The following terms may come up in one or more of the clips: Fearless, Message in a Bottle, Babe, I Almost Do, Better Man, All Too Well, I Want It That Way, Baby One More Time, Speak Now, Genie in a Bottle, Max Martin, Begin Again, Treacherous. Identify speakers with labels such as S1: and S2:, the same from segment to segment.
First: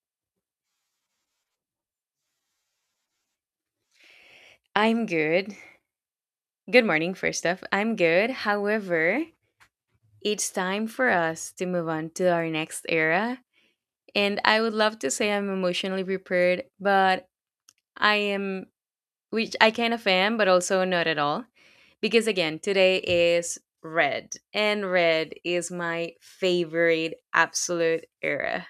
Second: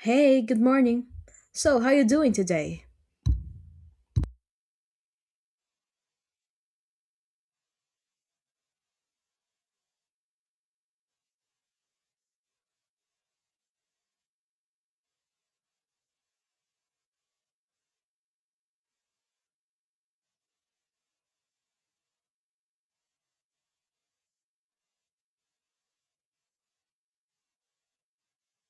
S1: Hey, good morning. So, how you doing today?
S2: I'm good. Good morning, first off. I'm good. However, it's time for us to move on to our next era. And I would love to say I'm emotionally prepared, but I am, which I kind of am, but also not at all. Because again, today is red, and red is my favorite absolute era.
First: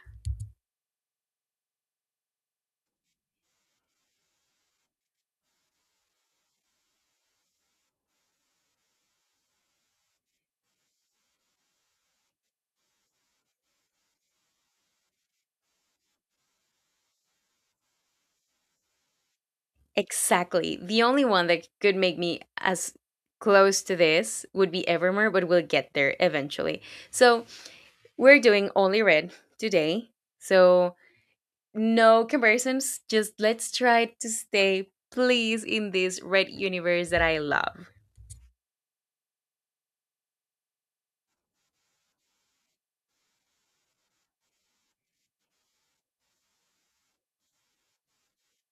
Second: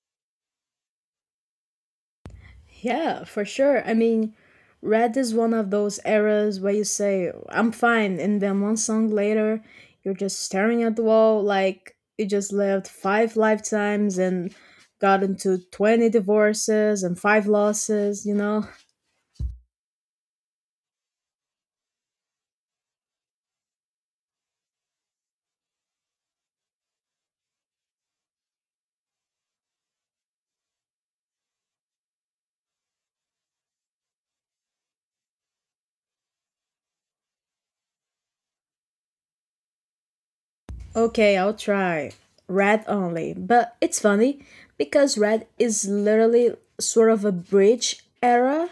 S1: Yeah, for sure. I mean, red is one of those eras where you say, I'm fine, and then one song later, you're just staring at the wall like you just lived five lifetimes and got into 20 divorces and five losses, you know?
S2: Exactly. The only one that could make me as close to this would be Evermore, but we'll get there eventually. So, we're doing only red today. So, no comparisons. Just let's try to stay, please, in this red universe that I love.
S1: Okay, I'll try. Red only. But it's funny because red is literally sort of a bridge era.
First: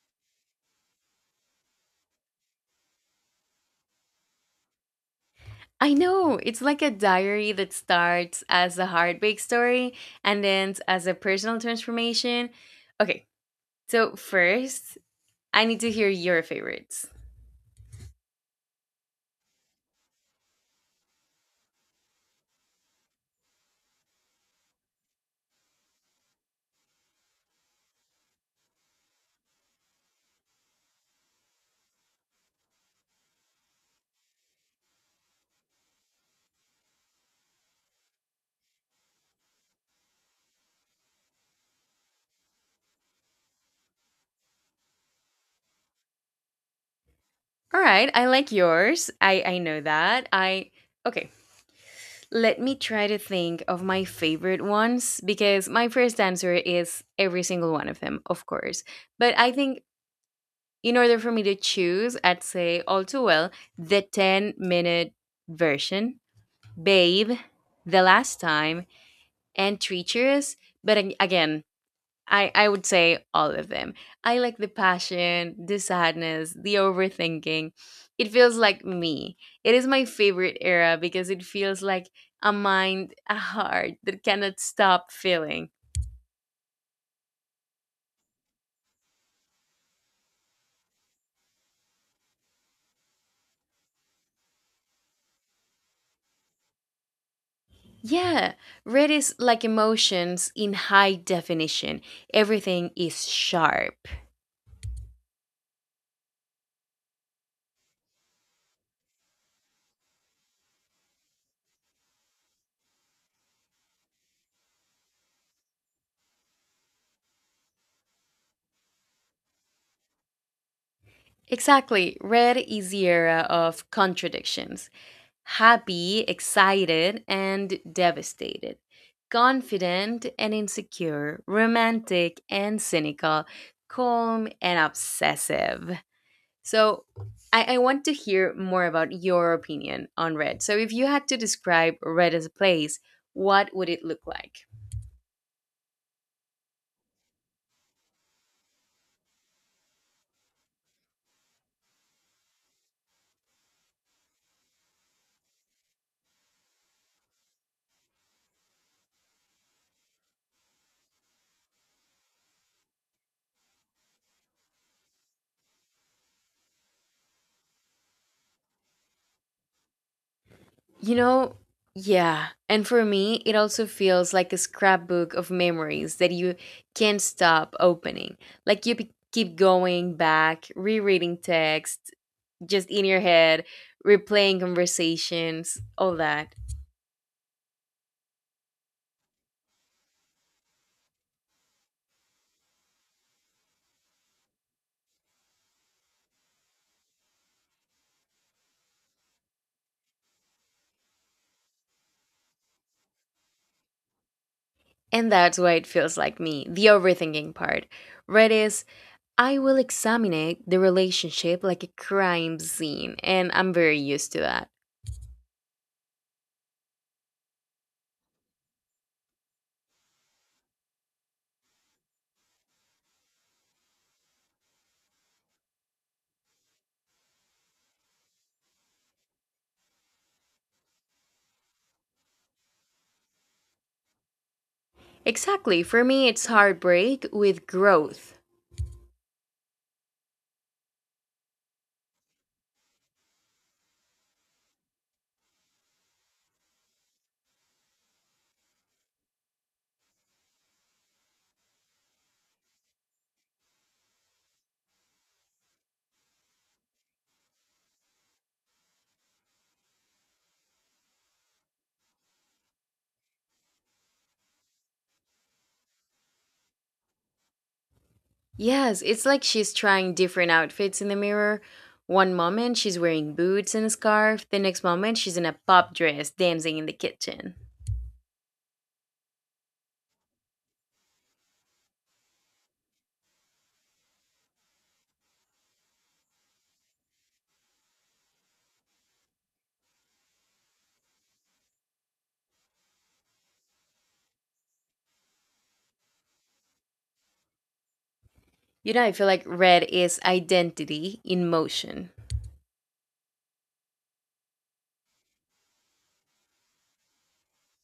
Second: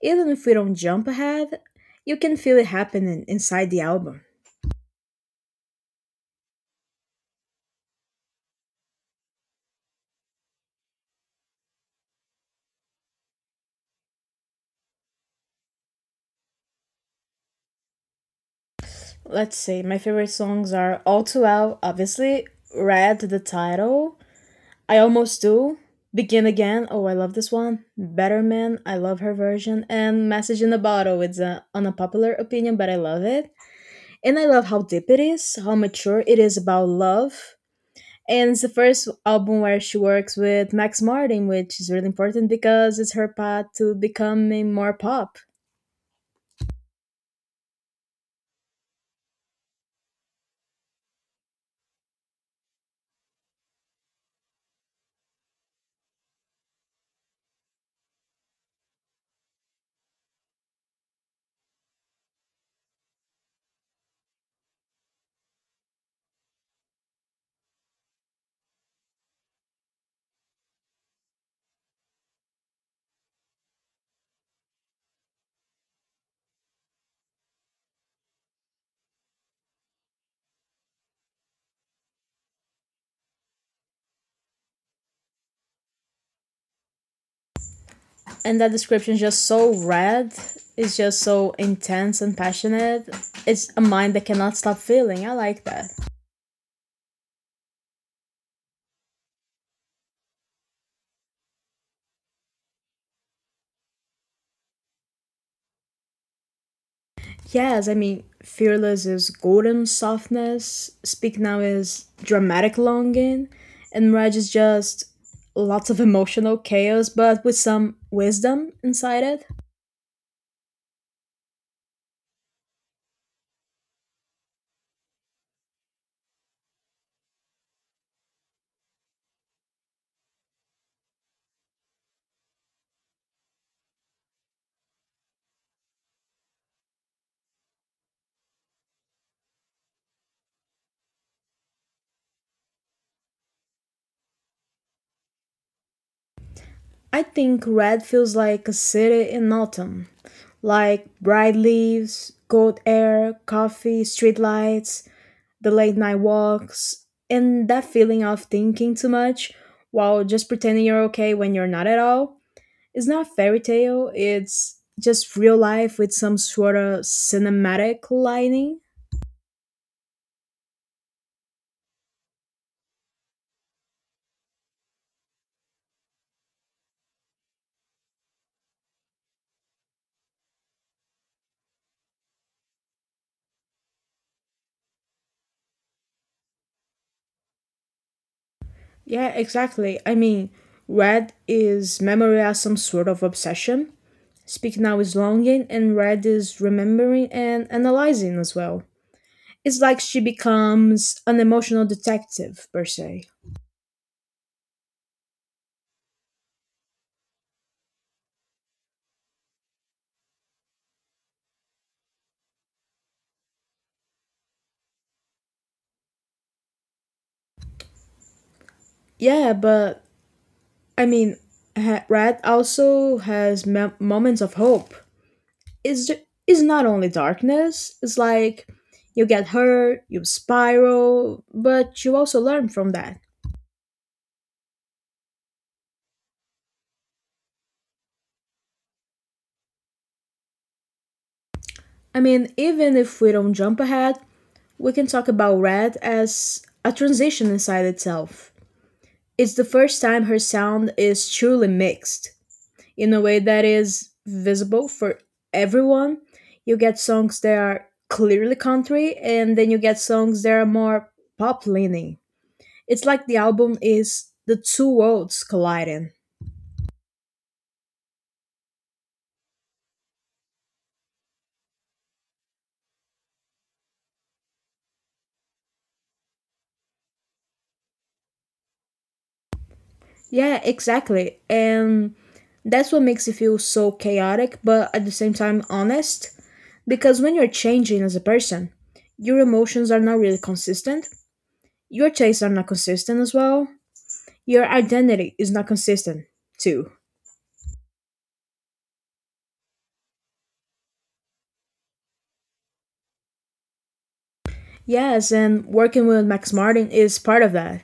S1: Even if we don't jump ahead, you can feel it happening inside the album.
S2: I know it's like a diary that starts as a heartbreak story and ends as a personal transformation. Okay, so first, I need to hear your favorites.
S1: Let's see, my favorite songs are All Too Well, obviously, Red, the title, I Almost Do, Begin Again, oh, I love this one, Better Man, I love her version, and Message in a Bottle. It's an unpopular opinion, but I love it. And I love how deep it is, how mature it is about love. And it's the first album where she works with Max Martin, which is really important because it's her path to becoming more pop.
S2: All right, I like yours. I know that. I okay. Let me try to think of my favorite ones because my first answer is every single one of them, of course. But I think in order for me to choose, I'd say all too well the 10-minute version, Babe, The Last Time, and Treacherous. But again, I would say all of them. I like the passion, the sadness, the overthinking. It feels like me. It is my favorite era because it feels like a mind, a heart that cannot stop feeling.
S1: And that description is just so red. It's just so intense and passionate. It's a mind that cannot stop feeling. I like that.
S2: Yeah, red is like emotions in high definition. Everything is sharp.
S1: Yes, I mean, Fearless is golden softness, Speak Now is dramatic longing, and Reg is just lots of emotional chaos, but with some wisdom inside it.
S2: Exactly, red is the era of contradictions. Happy, excited, and devastated, confident and insecure, romantic and cynical, calm and obsessive. So, I want to hear more about your opinion on red. So, if you had to describe red as a place, what would it look like?
S1: I think Red feels like a city in autumn, like bright leaves, cold air, coffee, streetlights, the late night walks, and that feeling of thinking too much while just pretending you're okay when you're not at all. It's not a fairy tale, it's just real life with some sort of cinematic lining.
S2: You know, yeah. And for me, it also feels like a scrapbook of memories that you can't stop opening. Like you keep going back, rereading text, just in your head, replaying conversations, all that.
S1: Yeah, exactly. I mean, red is memory as some sort of obsession. Speak Now is longing and red is remembering and analyzing as well. It's like she becomes an emotional detective per se.
S2: And that's why it feels like me, the overthinking part. Red is, I will examine it, the relationship like a crime scene, and I'm very used to that.
S1: Yeah, but I mean, red also has moments of hope. Is is not only darkness. It's like you get hurt, you spiral, but you also learn from that.
S2: Exactly. For me, it's heartbreak with growth.
S1: I mean, even if we don't jump ahead, we can talk about Red as a transition inside itself. It's the first time her sound is truly mixed in a way that is visible for everyone. You get songs that are clearly country, and then you get songs that are more pop leaning. It's like the album is the two worlds colliding.
S2: Yes, it's like she's trying different outfits in the mirror. One moment she's wearing boots and a scarf, the next moment she's in a pop dress dancing in the kitchen.
S1: Yeah, exactly. And that's what makes it feel so chaotic, but at the same time honest. Because when you're changing as a person, your emotions are not really consistent. Your tastes are not consistent as well. Your identity is not consistent too.
S2: You know, I feel like red is identity in motion.
S1: Yes, and working with Max Martin is part of that.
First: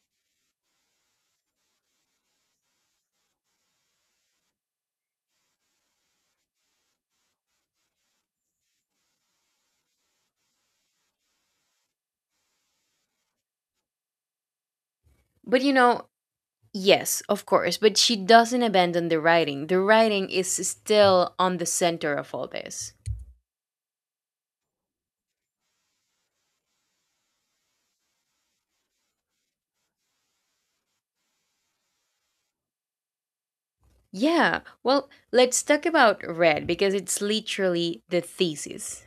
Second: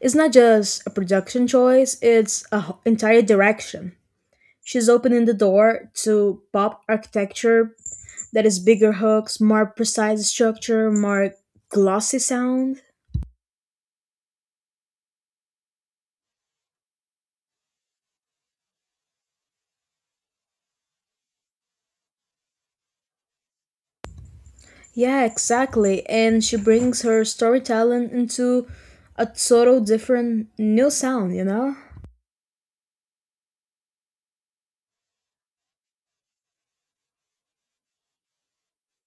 S1: It's not just a production choice, it's an entire direction. She's opening the door to pop architecture. That is bigger hooks, more precise structure, more glossy sound.
S2: But you know, yes, of course, but she doesn't abandon the writing. The writing is still on the center of all this.
S1: Yeah, exactly. And she brings her storytelling into a total different new sound, you know?
S2: Yeah, well, let's talk about red because it's literally the thesis.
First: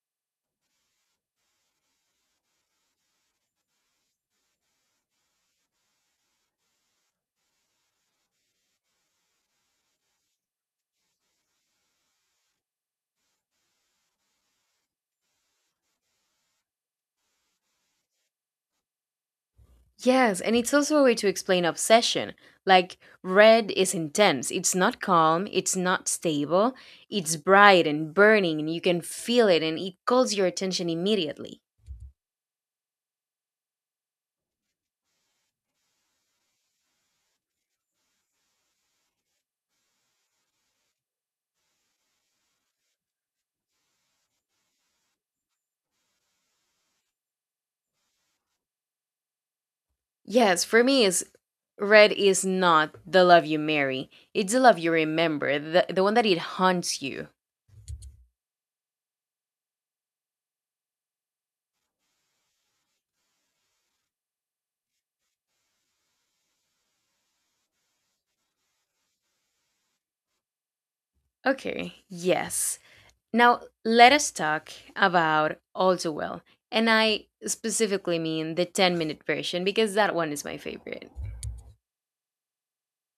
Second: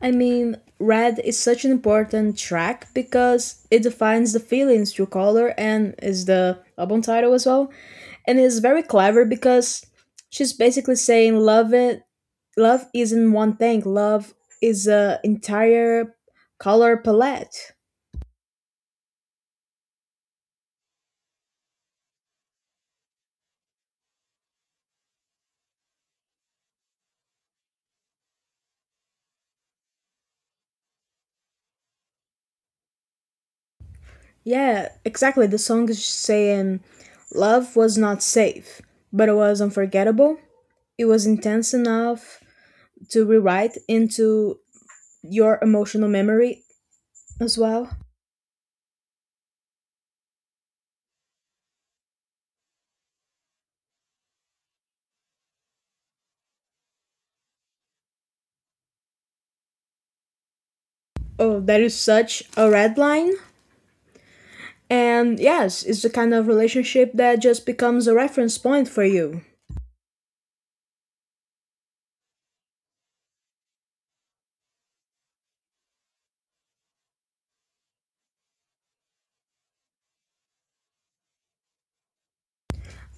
S1: I mean, Red is such an important track because it defines the feelings through color and is the album title as well. And it's very clever because she's basically saying love isn't one thing. Love is a entire color palette.
S2: Yes, and it's also a way to explain obsession. Like, red is intense. It's not calm, it's not stable, it's bright and burning, and you can feel it, and it calls your attention immediately.
S1: Yeah, exactly. The song is saying love was not safe, but it was unforgettable. It was intense enough to rewrite into your emotional memory as well.
S2: Yes, for me, is red is not the love you marry, it's the love you remember, the one that it haunts you.
S1: Oh, that is such a red line. And yes, it's the kind of relationship that just becomes a reference point for you.
S2: Okay, yes. Now, let us talk about All Too Well. And I specifically mean the 10-minute version because that one is my favorite.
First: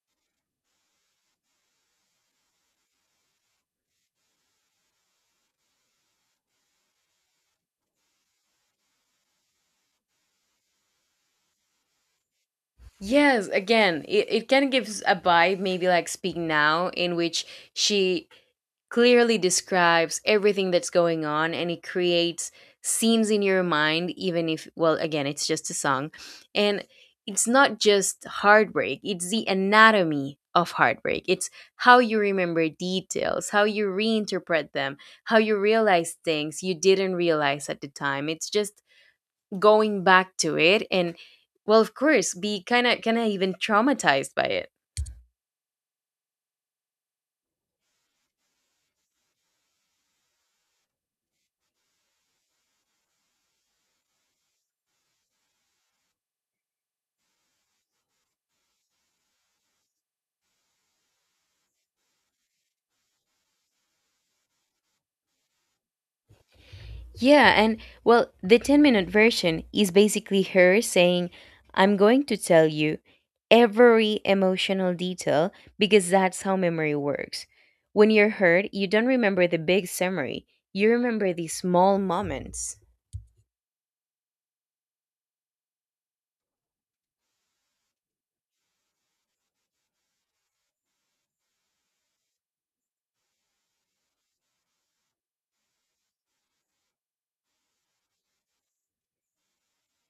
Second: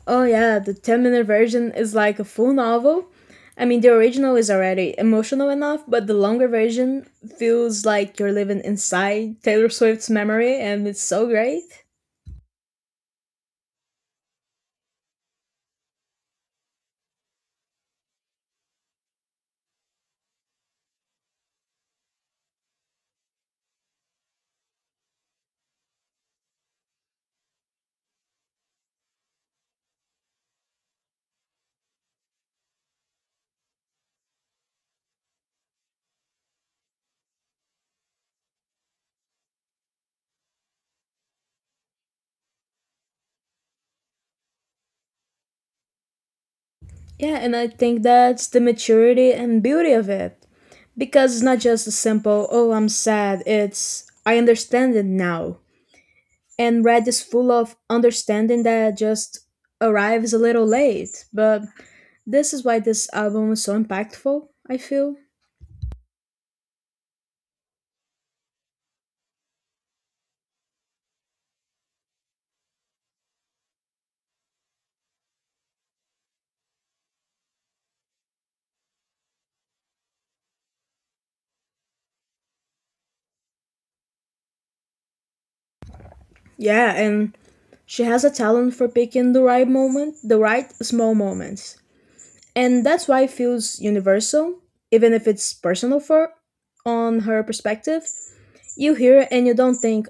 S1: Oh yeah, the 10-minute minute version is like a full novel. I mean, the original is already emotional enough, but the longer version feels like you're living inside Taylor Swift's memory, and it's so great.
S2: Yes, again, it kind of gives a vibe, maybe like Speak Now, in which she clearly describes everything that's going on and it creates scenes in your mind, even if, well, again, it's just a song. And it's not just heartbreak, it's the anatomy of heartbreak. It's how you remember details, how you reinterpret them, how you realize things you didn't realize at the time. It's just going back to it and, well, of course, be kind of even traumatized by it.
S1: Yeah, and I think that's the maturity and beauty of it. Because it's not just a simple, oh, I'm sad, it's, I understand it now. And Red is full of understanding that just arrives a little late, but this is why this album is so impactful, I feel.
S2: Yeah, and well, the 10-minute version is basically her saying, I'm going to tell you every emotional detail because that's how memory works. When you're hurt, you don't remember the big summary, you remember the small moments.
S1: Yeah, and she has a talent for picking the right moment, the right small moments. And that's why it feels universal, even if it's personal for on her perspective. You hear it and you don't think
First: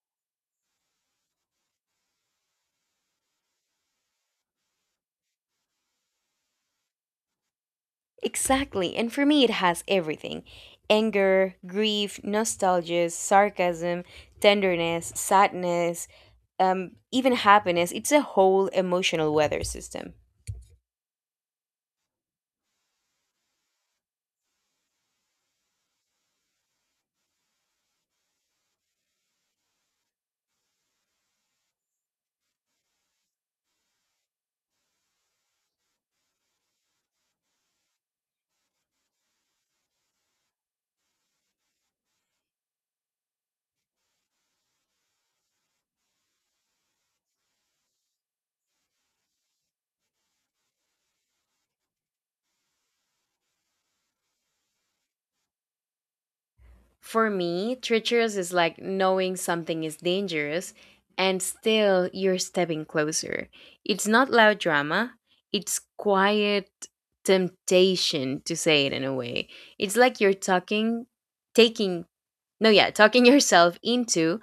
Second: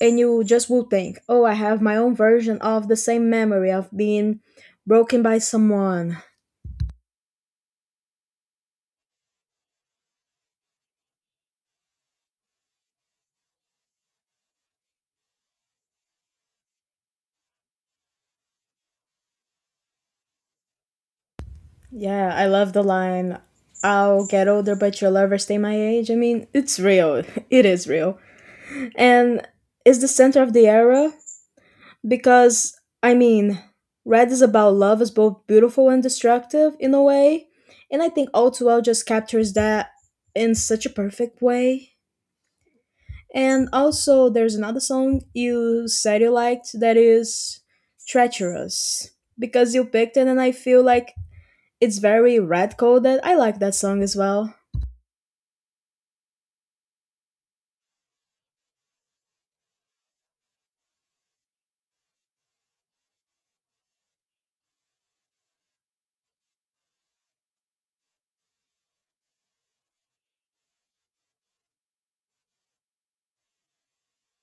S1: and you just will think, "Oh, I have my own version of the same memory of being broken by someone."
S2: Exactly. And for me, it has everything: anger, grief, nostalgia, sarcasm, tenderness, sadness, even happiness. It's a whole emotional weather system.
S1: Yeah, I love the line, "I'll get older but you'll never stay my age." I mean, it's real. It is real. And is the center of the era. Because, I mean, Red is about love is both beautiful and destructive in a way. And I think All Too Well just captures that in such a perfect way. And also, there's another song you said you liked that is Treacherous. Because you picked it, and I feel like it's very red coded. I like that song as well.
S2: For me, treacherous is like knowing something is dangerous and still you're stepping closer. It's not loud drama, it's quiet temptation to say it in a way. It's like you're talking, taking, no, yeah, talking yourself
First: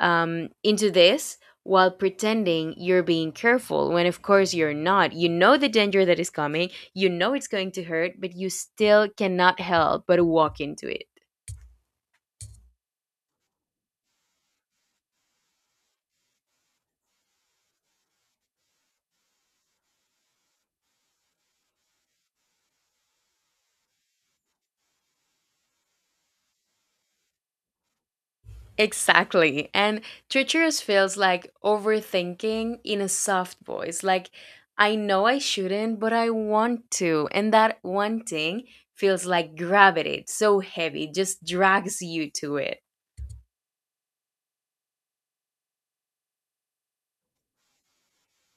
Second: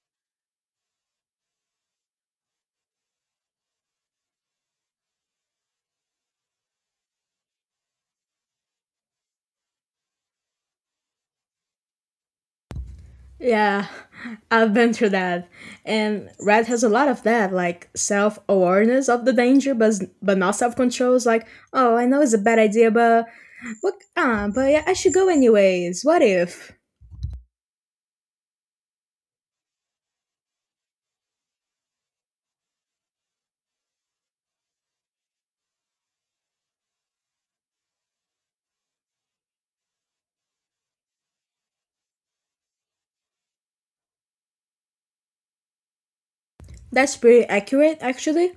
S2: into this while pretending you're being careful, when of course you're not. You know the danger that is coming, you know it's going to hurt, but you still cannot help but walk into it.
S1: Yeah, I've been through that. And Red has a lot of that, like self awareness of the danger, but not self control. It's like, oh, I know it's a bad idea, but what? Ah, but yeah, I should go anyways. What if?
S2: Exactly, and treacherous feels like overthinking in a soft voice. Like, I know I shouldn't but I want to, and that wanting feels like gravity. It's so heavy, it just drags you to it.
S1: That's pretty accurate, actually.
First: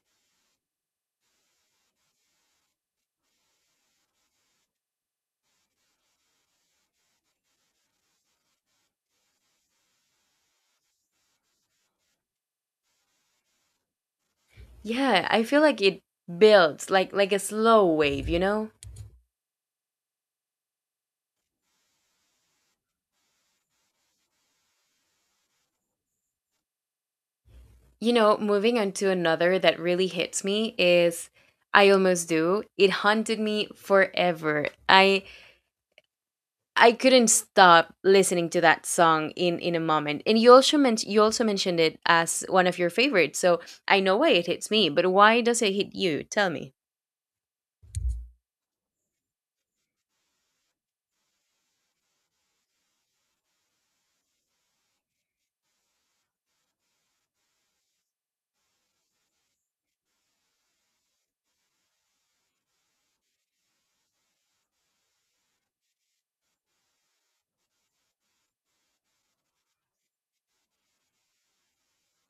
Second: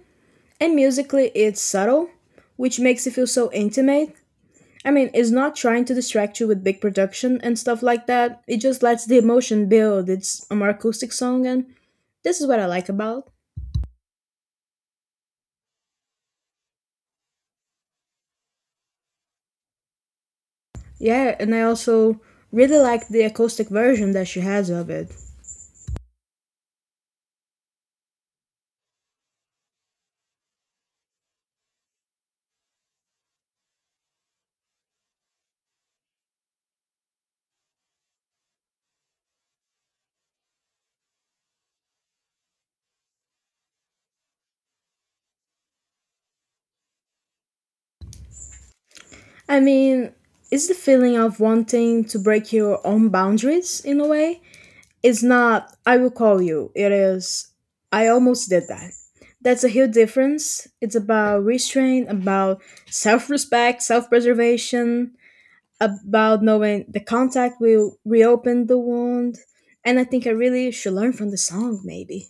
S1: And musically, it's subtle, which makes it feel so intimate. I mean, it's not trying to distract you with big production and stuff like that. It just lets the emotion build. It's a more acoustic song, and this is what I like about.
S2: Yeah, I feel like it builds like a slow wave, you know.
S1: Yeah, and I also really like the acoustic version that she has of it.
S2: You know, moving on to another that really hits me is I Almost Do. It haunted me forever. I couldn't stop listening to that song in a moment. And you also mentioned it as one of your favorites. So I know why it hits me, but why does it hit you? Tell me.
S1: I mean, it's the feeling of wanting to break your own boundaries in a way. It's not, I will call you. It is, I almost did that. That's a huge difference. It's about restraint, about self respect, self preservation, about knowing the contact will reopen the wound. And I think I really should learn from the song, maybe.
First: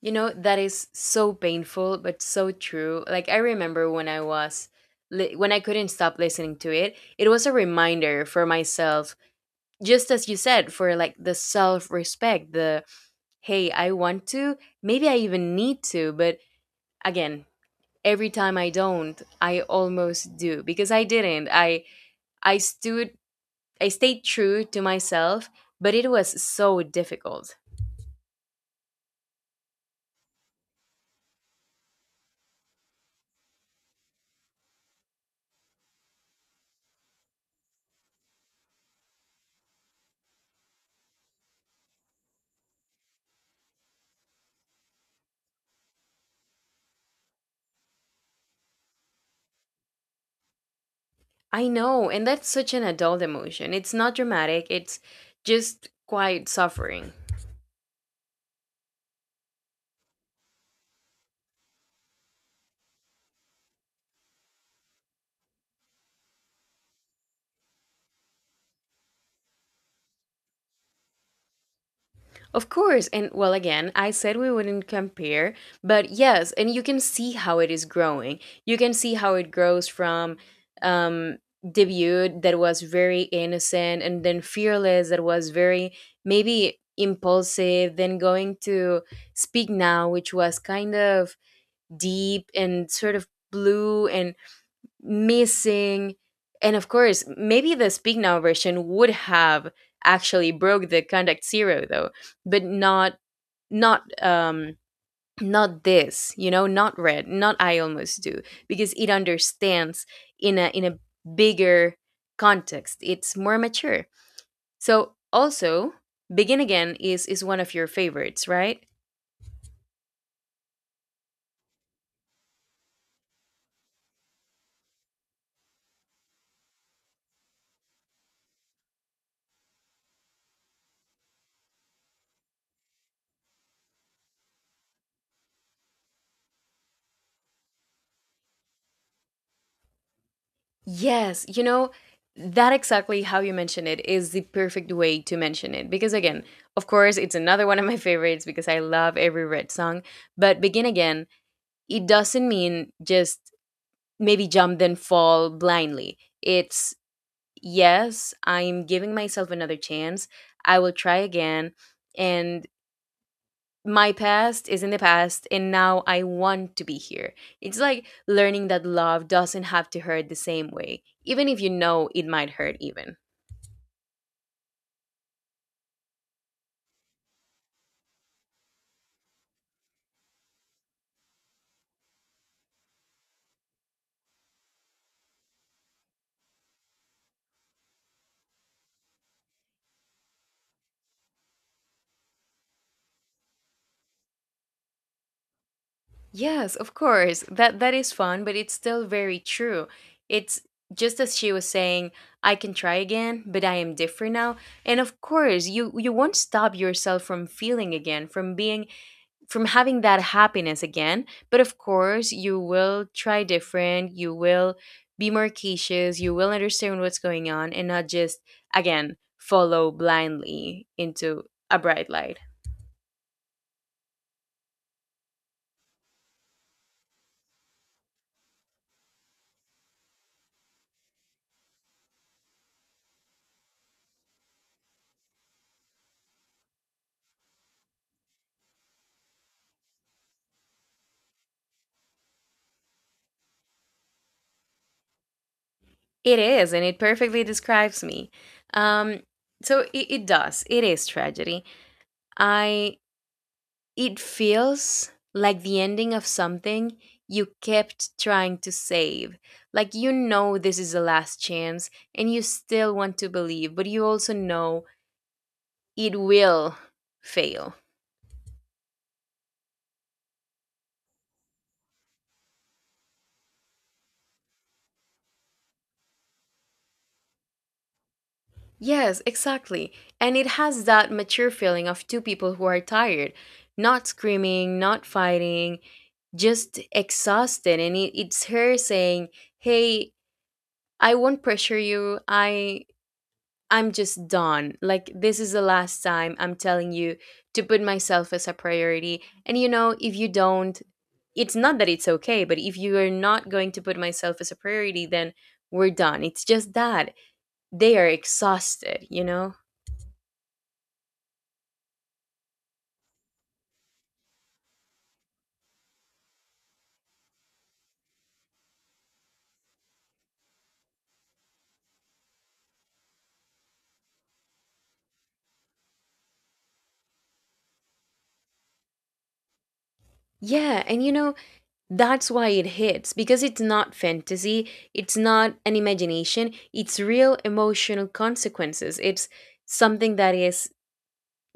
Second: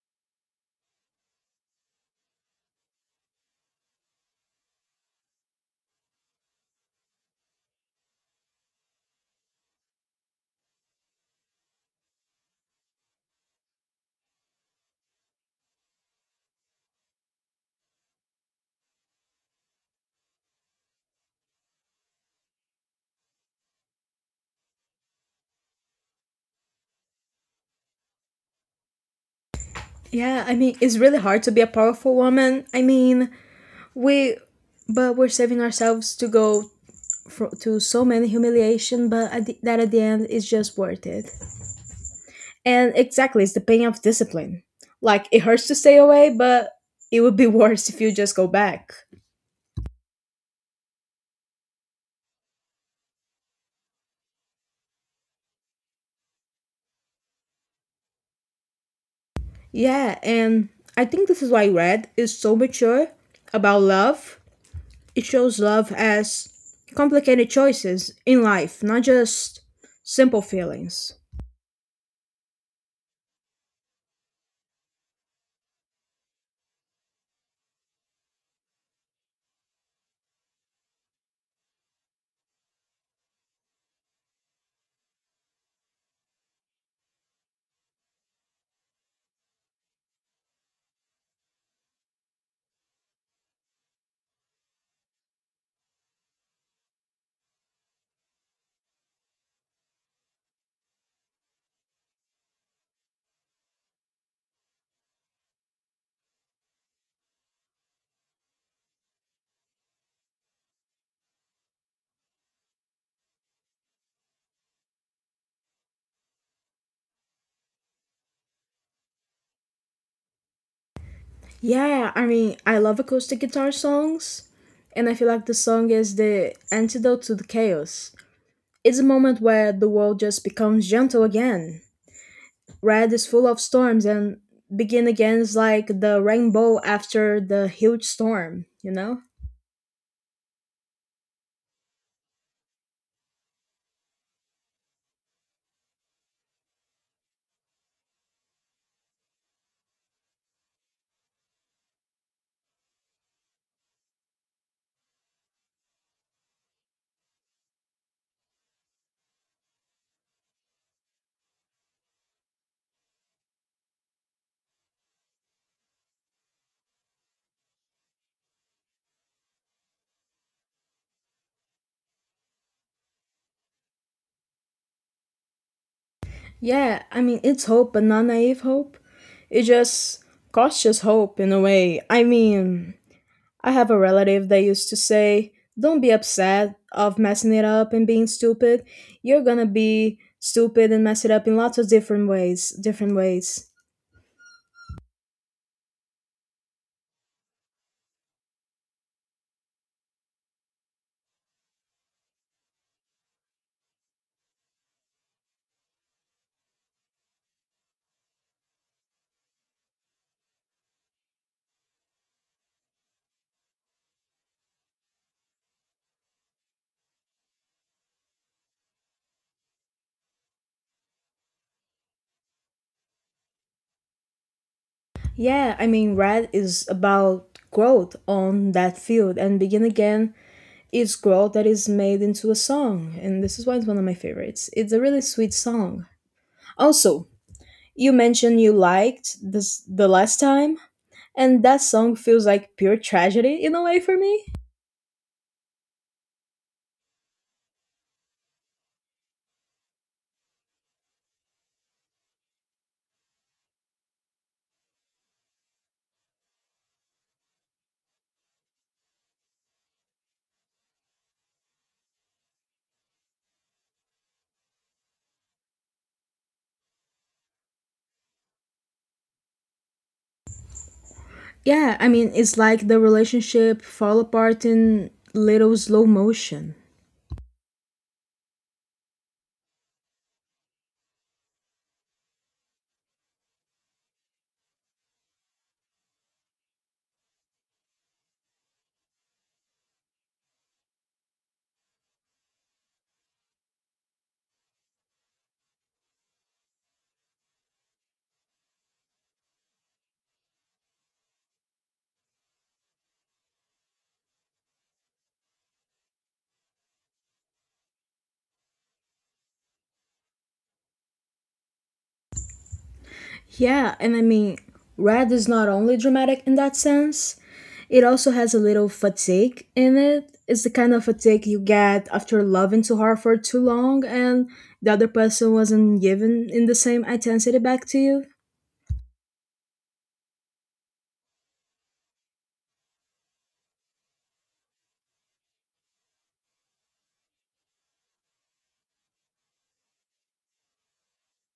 S2: You know, that is so painful but so true. Like I remember when I was when I couldn't stop listening to it, it was a reminder for myself, just as you said, for like the self respect. The hey, I want to, maybe I even need to, but again, every time I don't, I almost do, because I didn't, I stood, I stayed true to myself, but it was so difficult.
S1: Yeah, I mean, it's really hard to be a powerful woman. I mean, we, but we're saving ourselves to go fro to so many humiliation, but that at the end is just worth it. And exactly, it's the pain of discipline. Like, it hurts to stay away, but it would be worse if you just go back.
S2: I know, and that's such an adult emotion. It's not dramatic, it's just quite suffering.
S1: Yeah, and I think this is why Red is so mature about love. It shows love as complicated choices in life, not just simple feelings.
S2: Of course. And well, again, I said we wouldn't compare, but yes, and you can see how it is growing. You can see how it grows from um, debut that was very innocent, and then fearless that was very maybe impulsive, then going to Speak Now, which was kind of deep and sort of blue and missing, and of course maybe the speak now version would have actually broke the contact zero, though. But not, not, not this, you know, not red, not I Almost Do, because it understands in a bigger context. It's more mature. So also, begin again is one of your favorites, right?
S1: Yeah, I mean, I love acoustic guitar songs, and I feel like the song is the antidote to the chaos. It's a moment where the world just becomes gentle again. Red is full of storms, and Begin Again is like the rainbow after the huge storm, you know?
S2: Yes, you know, that exactly how you mention it is the perfect way to mention it. Because again, of course, it's another one of my favorites because I love every Red song. But Begin Again, it doesn't mean just maybe jump then fall blindly. It's yes, I'm giving myself another chance. I will try again. And my past is in the past and now I want to be here. It's like learning that love doesn't have to hurt the same way, even if you know it might hurt even.
S1: Yeah, I mean, it's hope, but not naive hope. It's just cautious hope in a way. I mean, I have a relative that used to say, don't be upset of messing it up and being stupid. You're gonna be stupid and mess it up in lots of different ways. Different ways.
S2: Yes, of course. That is fun, but it's still very true. It's just as she was saying, I can try again, but I am different now. And of course, you won't stop yourself from feeling again, from being, from having that happiness again. But of course, you will try different, you will be more cautious, you will understand what's going on and not just, again, follow blindly into a bright light.
S1: Yeah, I mean, red is about growth on that field, and begin again is growth that is made into a song, and this is why it's one of my favorites. It's a really sweet song. Also, you mentioned you liked this the last time, and that song feels like pure tragedy in a way for me.
S2: It is, and it perfectly describes me. Um, so it does. It is tragedy. I it feels like the ending of something you kept trying to save. Like you know this is the last chance, and you still want to believe, but you also know it will fail.
S1: Yeah, I mean, it's like the relationship fall apart in little slow motion.
S2: Yes, exactly. And it has that mature feeling of two people who are tired, not screaming, not fighting, just exhausted. And it's her saying, hey, I won't pressure you. I I'm just done. Like, this is the last time I'm telling you to put myself as a priority. And you know, if you don't, it's not that it's okay, but if you are not going to put myself as a priority, then we're done. It's just that they are exhausted, you know?
S1: Yeah, and I mean, Red is not only dramatic in that sense, it also has a little fatigue in it. It's the kind of fatigue you get after loving too hard for too long and the other person wasn't given in the same intensity back to you.
S2: Yeah, and you know, that's why it hits because it's not fantasy, it's not an imagination, it's real emotional consequences. It's something that is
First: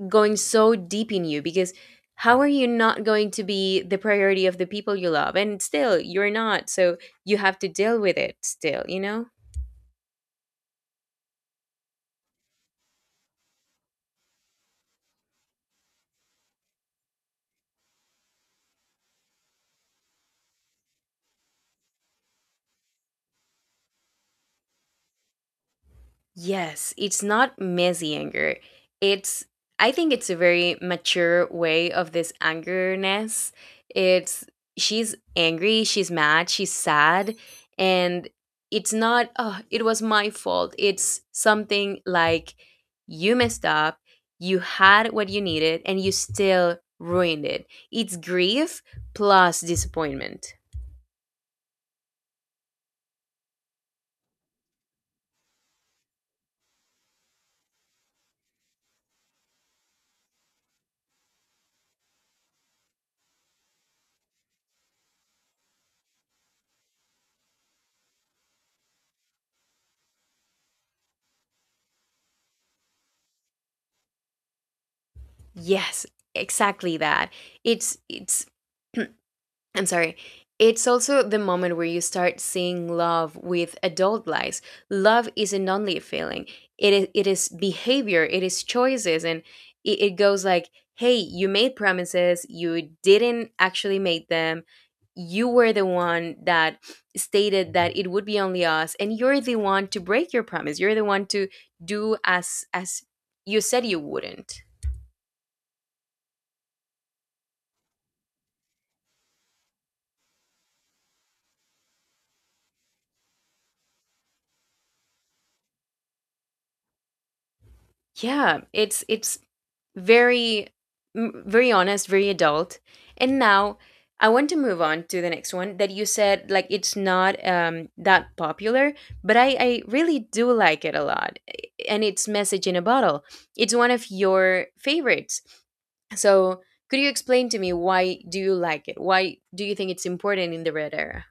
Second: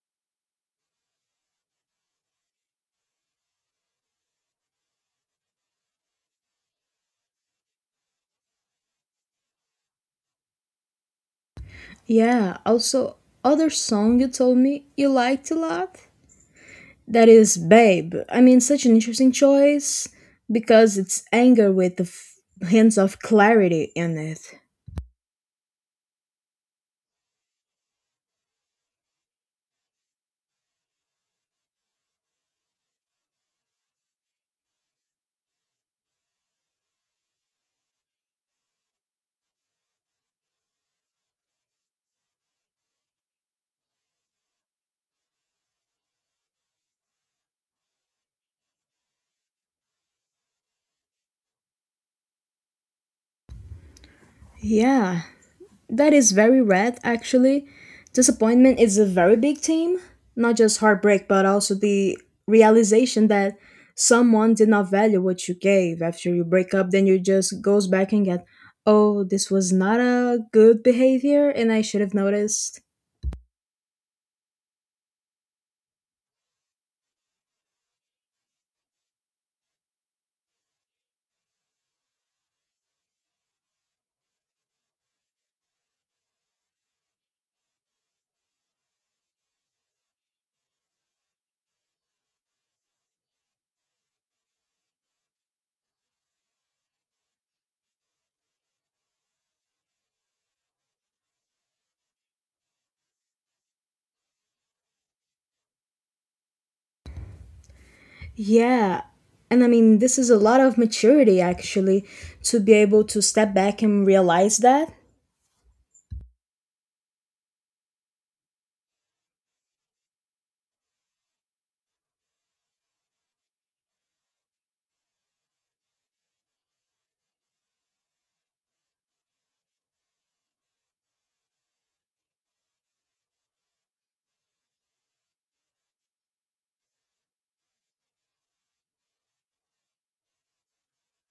S2: going so deep in you because how are you not going to be the priority of the people you love, and still you're not? So you have to deal with it still, you know.
S1: Yeah, also, other song you told me you liked a lot. That is Babe. I mean, such an interesting choice because it's anger with the hints of clarity in it.
S2: Yes, it's not messy anger. It's I think it's a very mature way of this angerness. It's she's angry, she's mad, she's sad, and it's not oh, it was my fault. It's something like you messed up, you had what you needed and you still ruined it. It's grief plus disappointment.
S1: Yeah, that is very red actually. Disappointment is a very big theme, not just heartbreak, but also the realization that someone did not value what you gave after you break up, then you just goes back and get, oh, this was not a good behavior and I should have noticed.
S2: Yes, exactly that. It's I'm sorry. It's also the moment where you start seeing love with adult lies. Love isn't only a feeling. It is behavior, it is choices, and it goes like, "Hey, you made promises, you didn't actually make them. You were the one that stated that it would be only us, and you're the one to break your promise. You're the one to do as you said you wouldn't."
S1: Yeah. And I mean, this is a lot of maturity actually to be able to step back and realize that.
S2: Yeah, it's very very honest, very adult. And now I want to move on to the next one that you said, like, it's not that popular, but I really do like it a lot, and it's Message in a Bottle. It's one of your favorites. So could you explain to me, why do you like it? Why do you think it's important in the Red era?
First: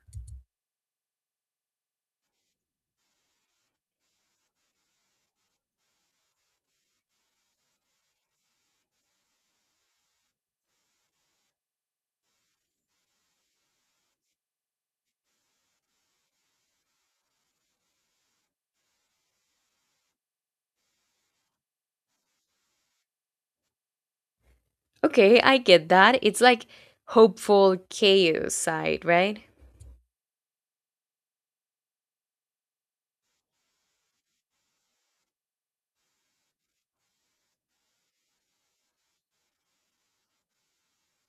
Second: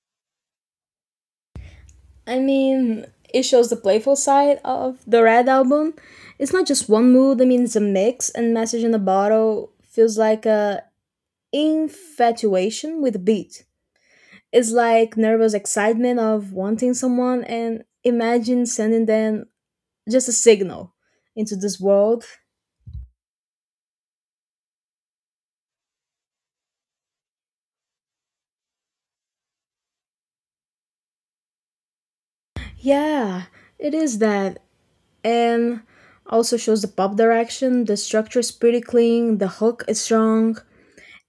S1: I mean, it shows the playful side of the Red album. It's not just one mood, I mean, it's a mix, and Message in a Bottle feels like a infatuation with a beat. It's like nervous excitement of wanting someone and imagine sending them just a signal into this world.
S2: Okay, I get that. It's like hopeful chaos side, right?
S1: Yeah, it is that. And also shows the pop direction. The structure is pretty clean, the hook is strong,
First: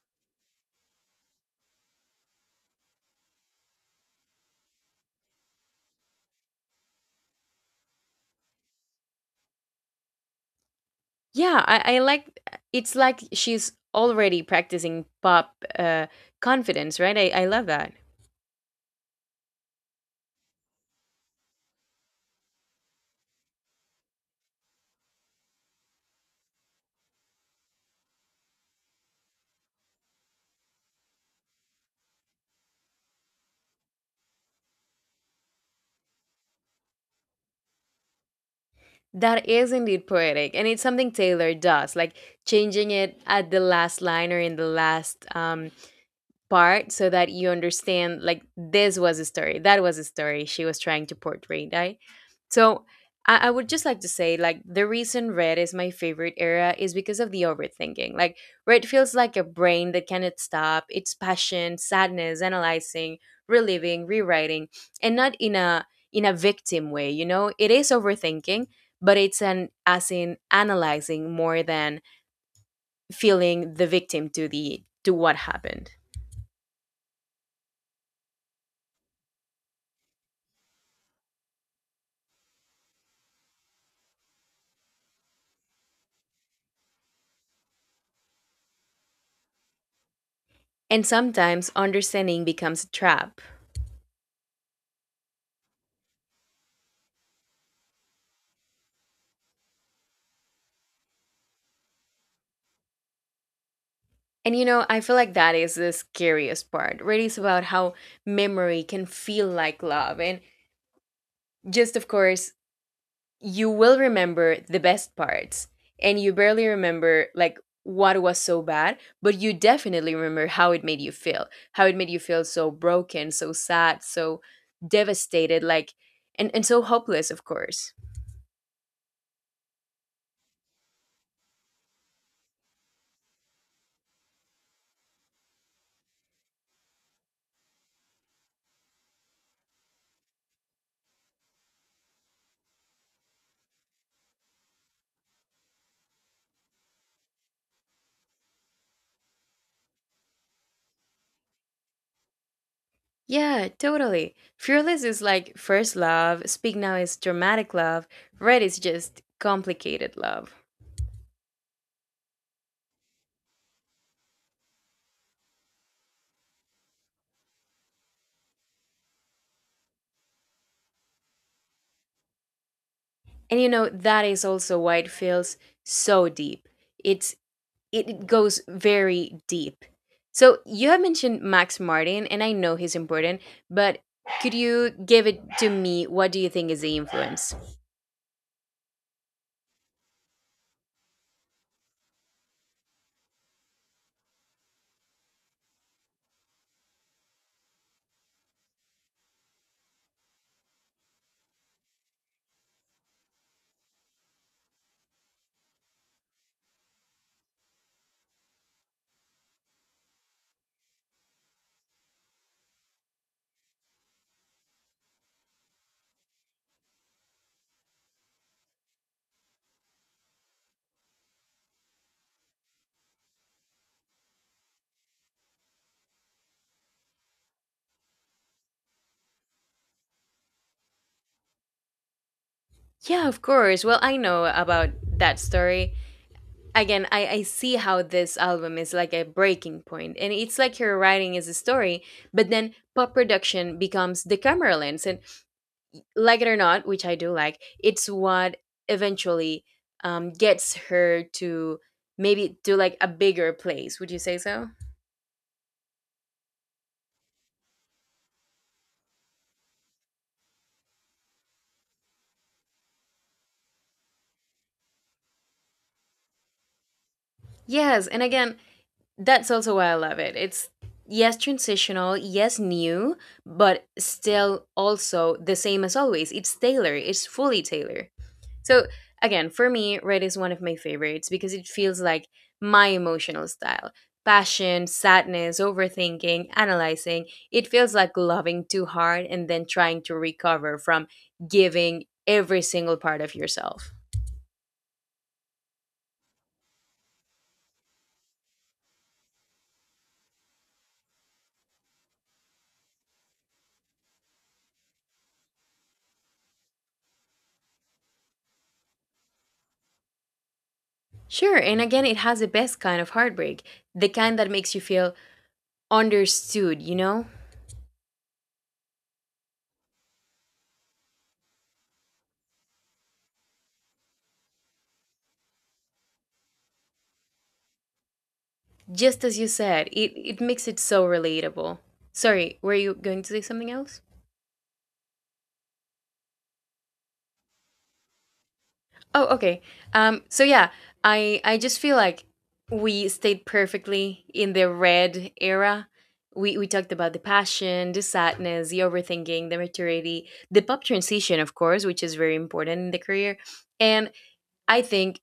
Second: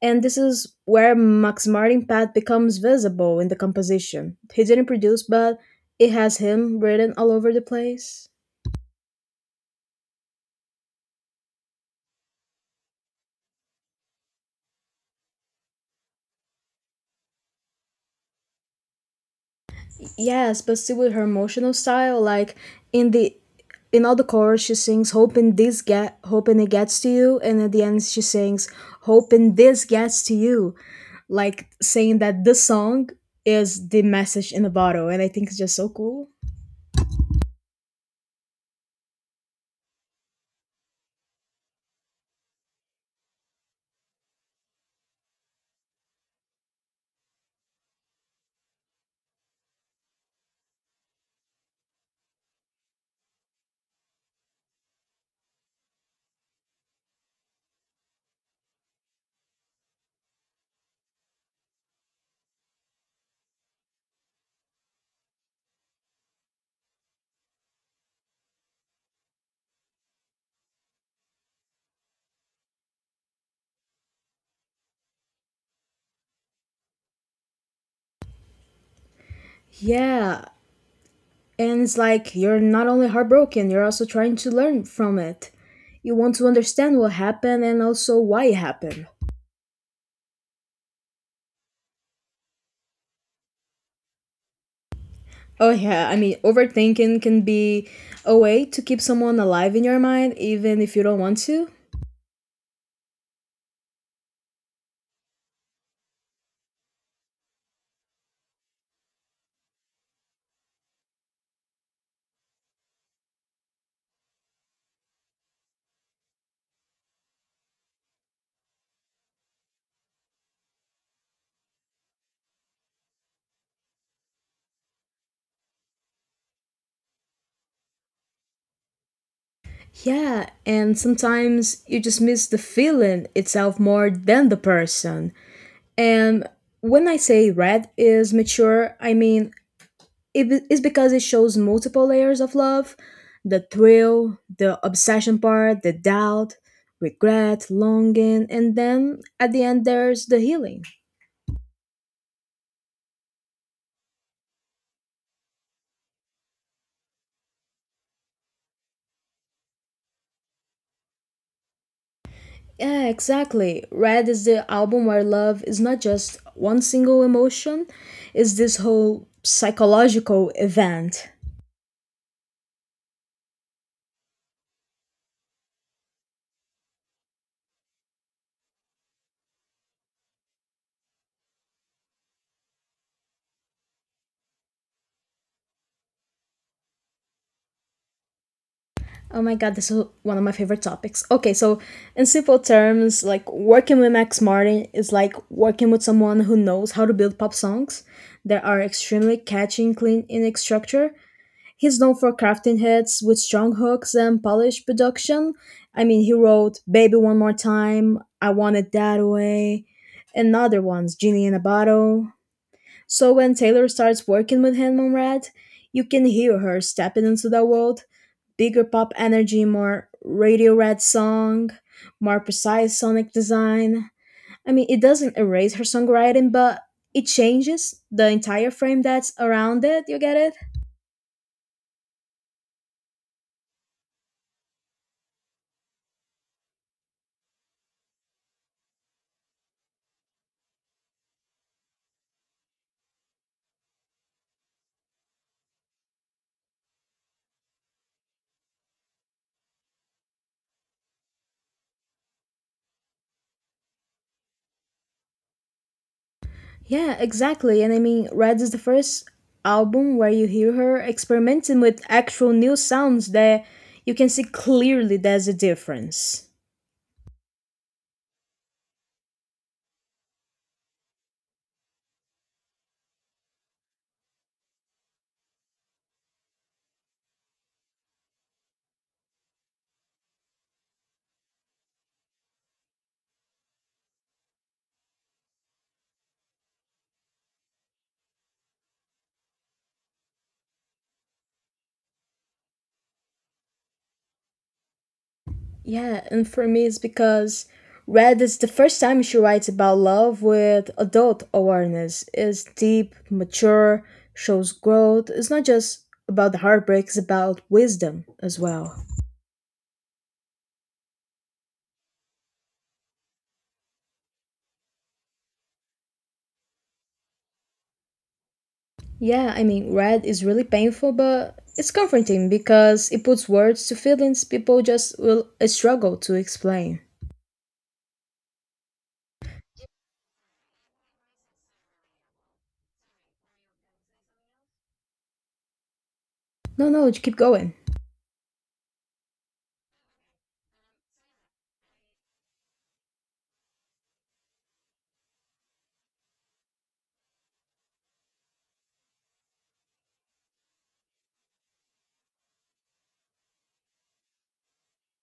S1: and this is where Max Martin Pat becomes visible in the composition. He didn't produce, but it has him written all over the place.
S2: Yeah, I like, it's like she's already practicing pop confidence, right? I love that.
S1: Yes, but still with her emotional style, like in the in all the chorus she sings hoping it gets to you and at the end she sings hoping this gets to you. Like saying that this song is the message in the bottle and I think it's just so cool.
S2: That is indeed poetic, and it's something Taylor does, like changing it at the last line or in the last part, so that you understand, like, this was a story that was a story she was trying to portray, right? So I would just like to say, like, the reason Red is my favorite era is because of the overthinking. Like, Red feels like a brain that cannot stop. It's passion, sadness, analyzing, reliving, rewriting. And not in a victim way. It is overthinking, but it's an, as in, analyzing, more than feeling the victim to the to what happened.
S1: Yeah. And it's like you're not only heartbroken, you're also trying to learn from it. You want to understand what happened and also why it happened.
S2: And sometimes understanding becomes a trap.
S1: Oh, yeah. I mean, overthinking can be a way to keep someone alive in your mind, even if you don't want to.
S2: And you know, I feel like that is the scariest part. Really, it's about how memory can feel like love. And just, of course, you will remember the best parts, and you barely remember, like, what was so bad, but you definitely remember how it made you feel, how it made you feel so broken, so sad, so devastated, like, and so hopeless, of course.
S1: Yeah, and sometimes you just miss the feeling itself more than the person. And when I say red is mature, I mean it is because it shows multiple layers of love, the thrill, the obsession part, the doubt, regret, longing, and then at the end, there's the healing.
S2: Yeah, totally. Fearless is like first love, Speak Now is dramatic love, Red is just complicated love.
S1: Yeah, exactly. Red is the album where love is not just one single emotion, it's this whole psychological event.
S2: And you know, that is also why it feels so deep. It's it goes very deep. So you have mentioned Max Martin, and I know he's important, but could you give it to me? What do you think is the influence?
S1: Oh my god, this is one of my favorite topics. Okay, so in simple terms, like working with Max Martin is like working with someone who knows how to build pop songs that are extremely catchy and clean in its structure. He's known for crafting hits with strong hooks and polished production. I mean, he wrote Baby One More Time, I Want It That Way, and other ones, Genie in a Bottle. So when Taylor starts working with him on Red, you can hear her stepping into that world. Bigger pop energy, more radio red song, more precise sonic design. I mean, it doesn't erase her songwriting, but it changes the entire frame that's around it. You get it?
S2: Yeah, of course. Well, I know about that story. Again, I see how this album is like a breaking point, and it's like her writing is a story, but then pop production becomes the camera lens. And like it or not, which I do like, it's what eventually gets her to, maybe, to, like, a bigger place, would you say? So
S1: Yeah, exactly. And I mean, Red is the first album where you hear her experimenting with actual new sounds that you can see clearly there's a difference.
S2: yes, and again, that's also why I love it. It's, yes, transitional, yes, new, but still also the same as always. It's Taylor. It's fully Taylor. So again, for me, Red is one of my favorites because it feels like my emotional style. Passion, sadness, overthinking, analyzing. It feels like loving too hard and then trying to recover from giving every single part of yourself.
S1: Yeah, and for me, it's because Red is the first time she writes about love with adult awareness. It's deep, mature, shows growth. It's not just about the heartbreak, it's about wisdom as well.
S2: Sure, and again, it has the best kind of heartbreak, the kind that makes you feel understood, you know?
S1: Yeah, I mean, red is really painful, but it's comforting because it puts words to feelings people just will struggle to explain.
S2: Just as you said, it makes it so relatable. Sorry, were you going to say something else?
S1: No, no, keep going.
S2: Oh, okay. So yeah, I just feel like we stayed perfectly in the Red era. We talked about the passion, the sadness, the overthinking, the maturity, the pop transition, of course, which is very important in the career. And I think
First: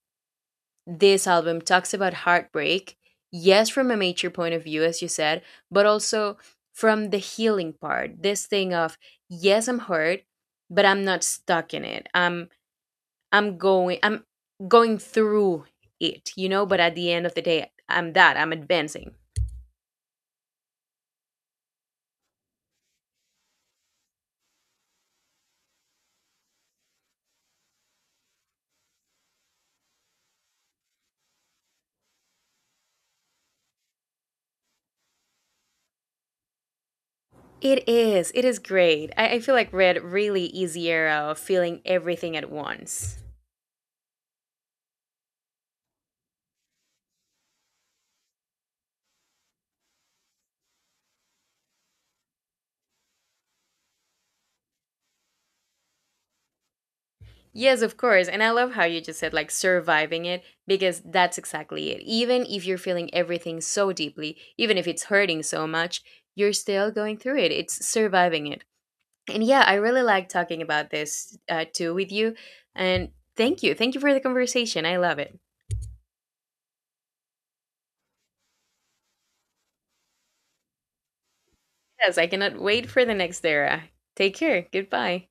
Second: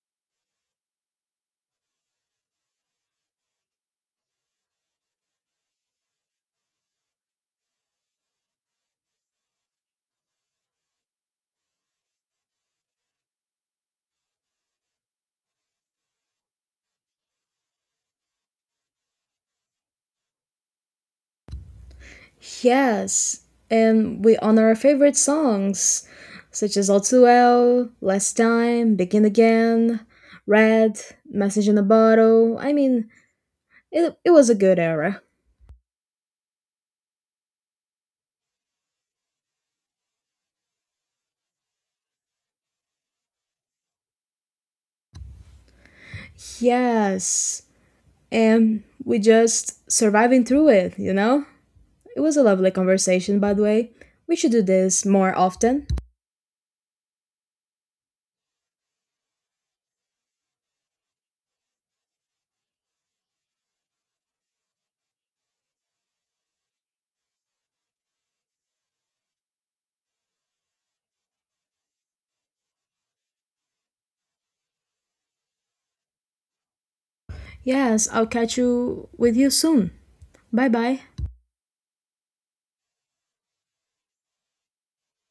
S2: this album talks about heartbreak, yes, from a mature point of view, as you said, but also from the healing part. This thing of, yes, I'm hurt, but I'm not stuck in it. I'm going through it, you know, but at the end of the day, I'm advancing.
S1: Yes, and we honor our favorite songs, such as All Too Well, Last Time, Begin Again, Red, Message in a Bottle. I mean, it was a good era.
S2: It is. It is great. I feel like Red really is the era of feeling everything at once.
S1: Yes, and we just surviving through it, you know? It was a lovely conversation, by the way. We should do this more often.
S2: Yes, of course. And I love how you just said, like, surviving it, because that's exactly it. Even if you're feeling everything so deeply, even if it's hurting so much, you're still going through it. It's surviving it. And yeah, I really like talking about this too with you. And thank you. Thank you for the conversation. I love it.
S1: Yes, I'll catch you with you soon. Bye bye.
S2: Yes, I cannot wait for the next era. Take care. Goodbye.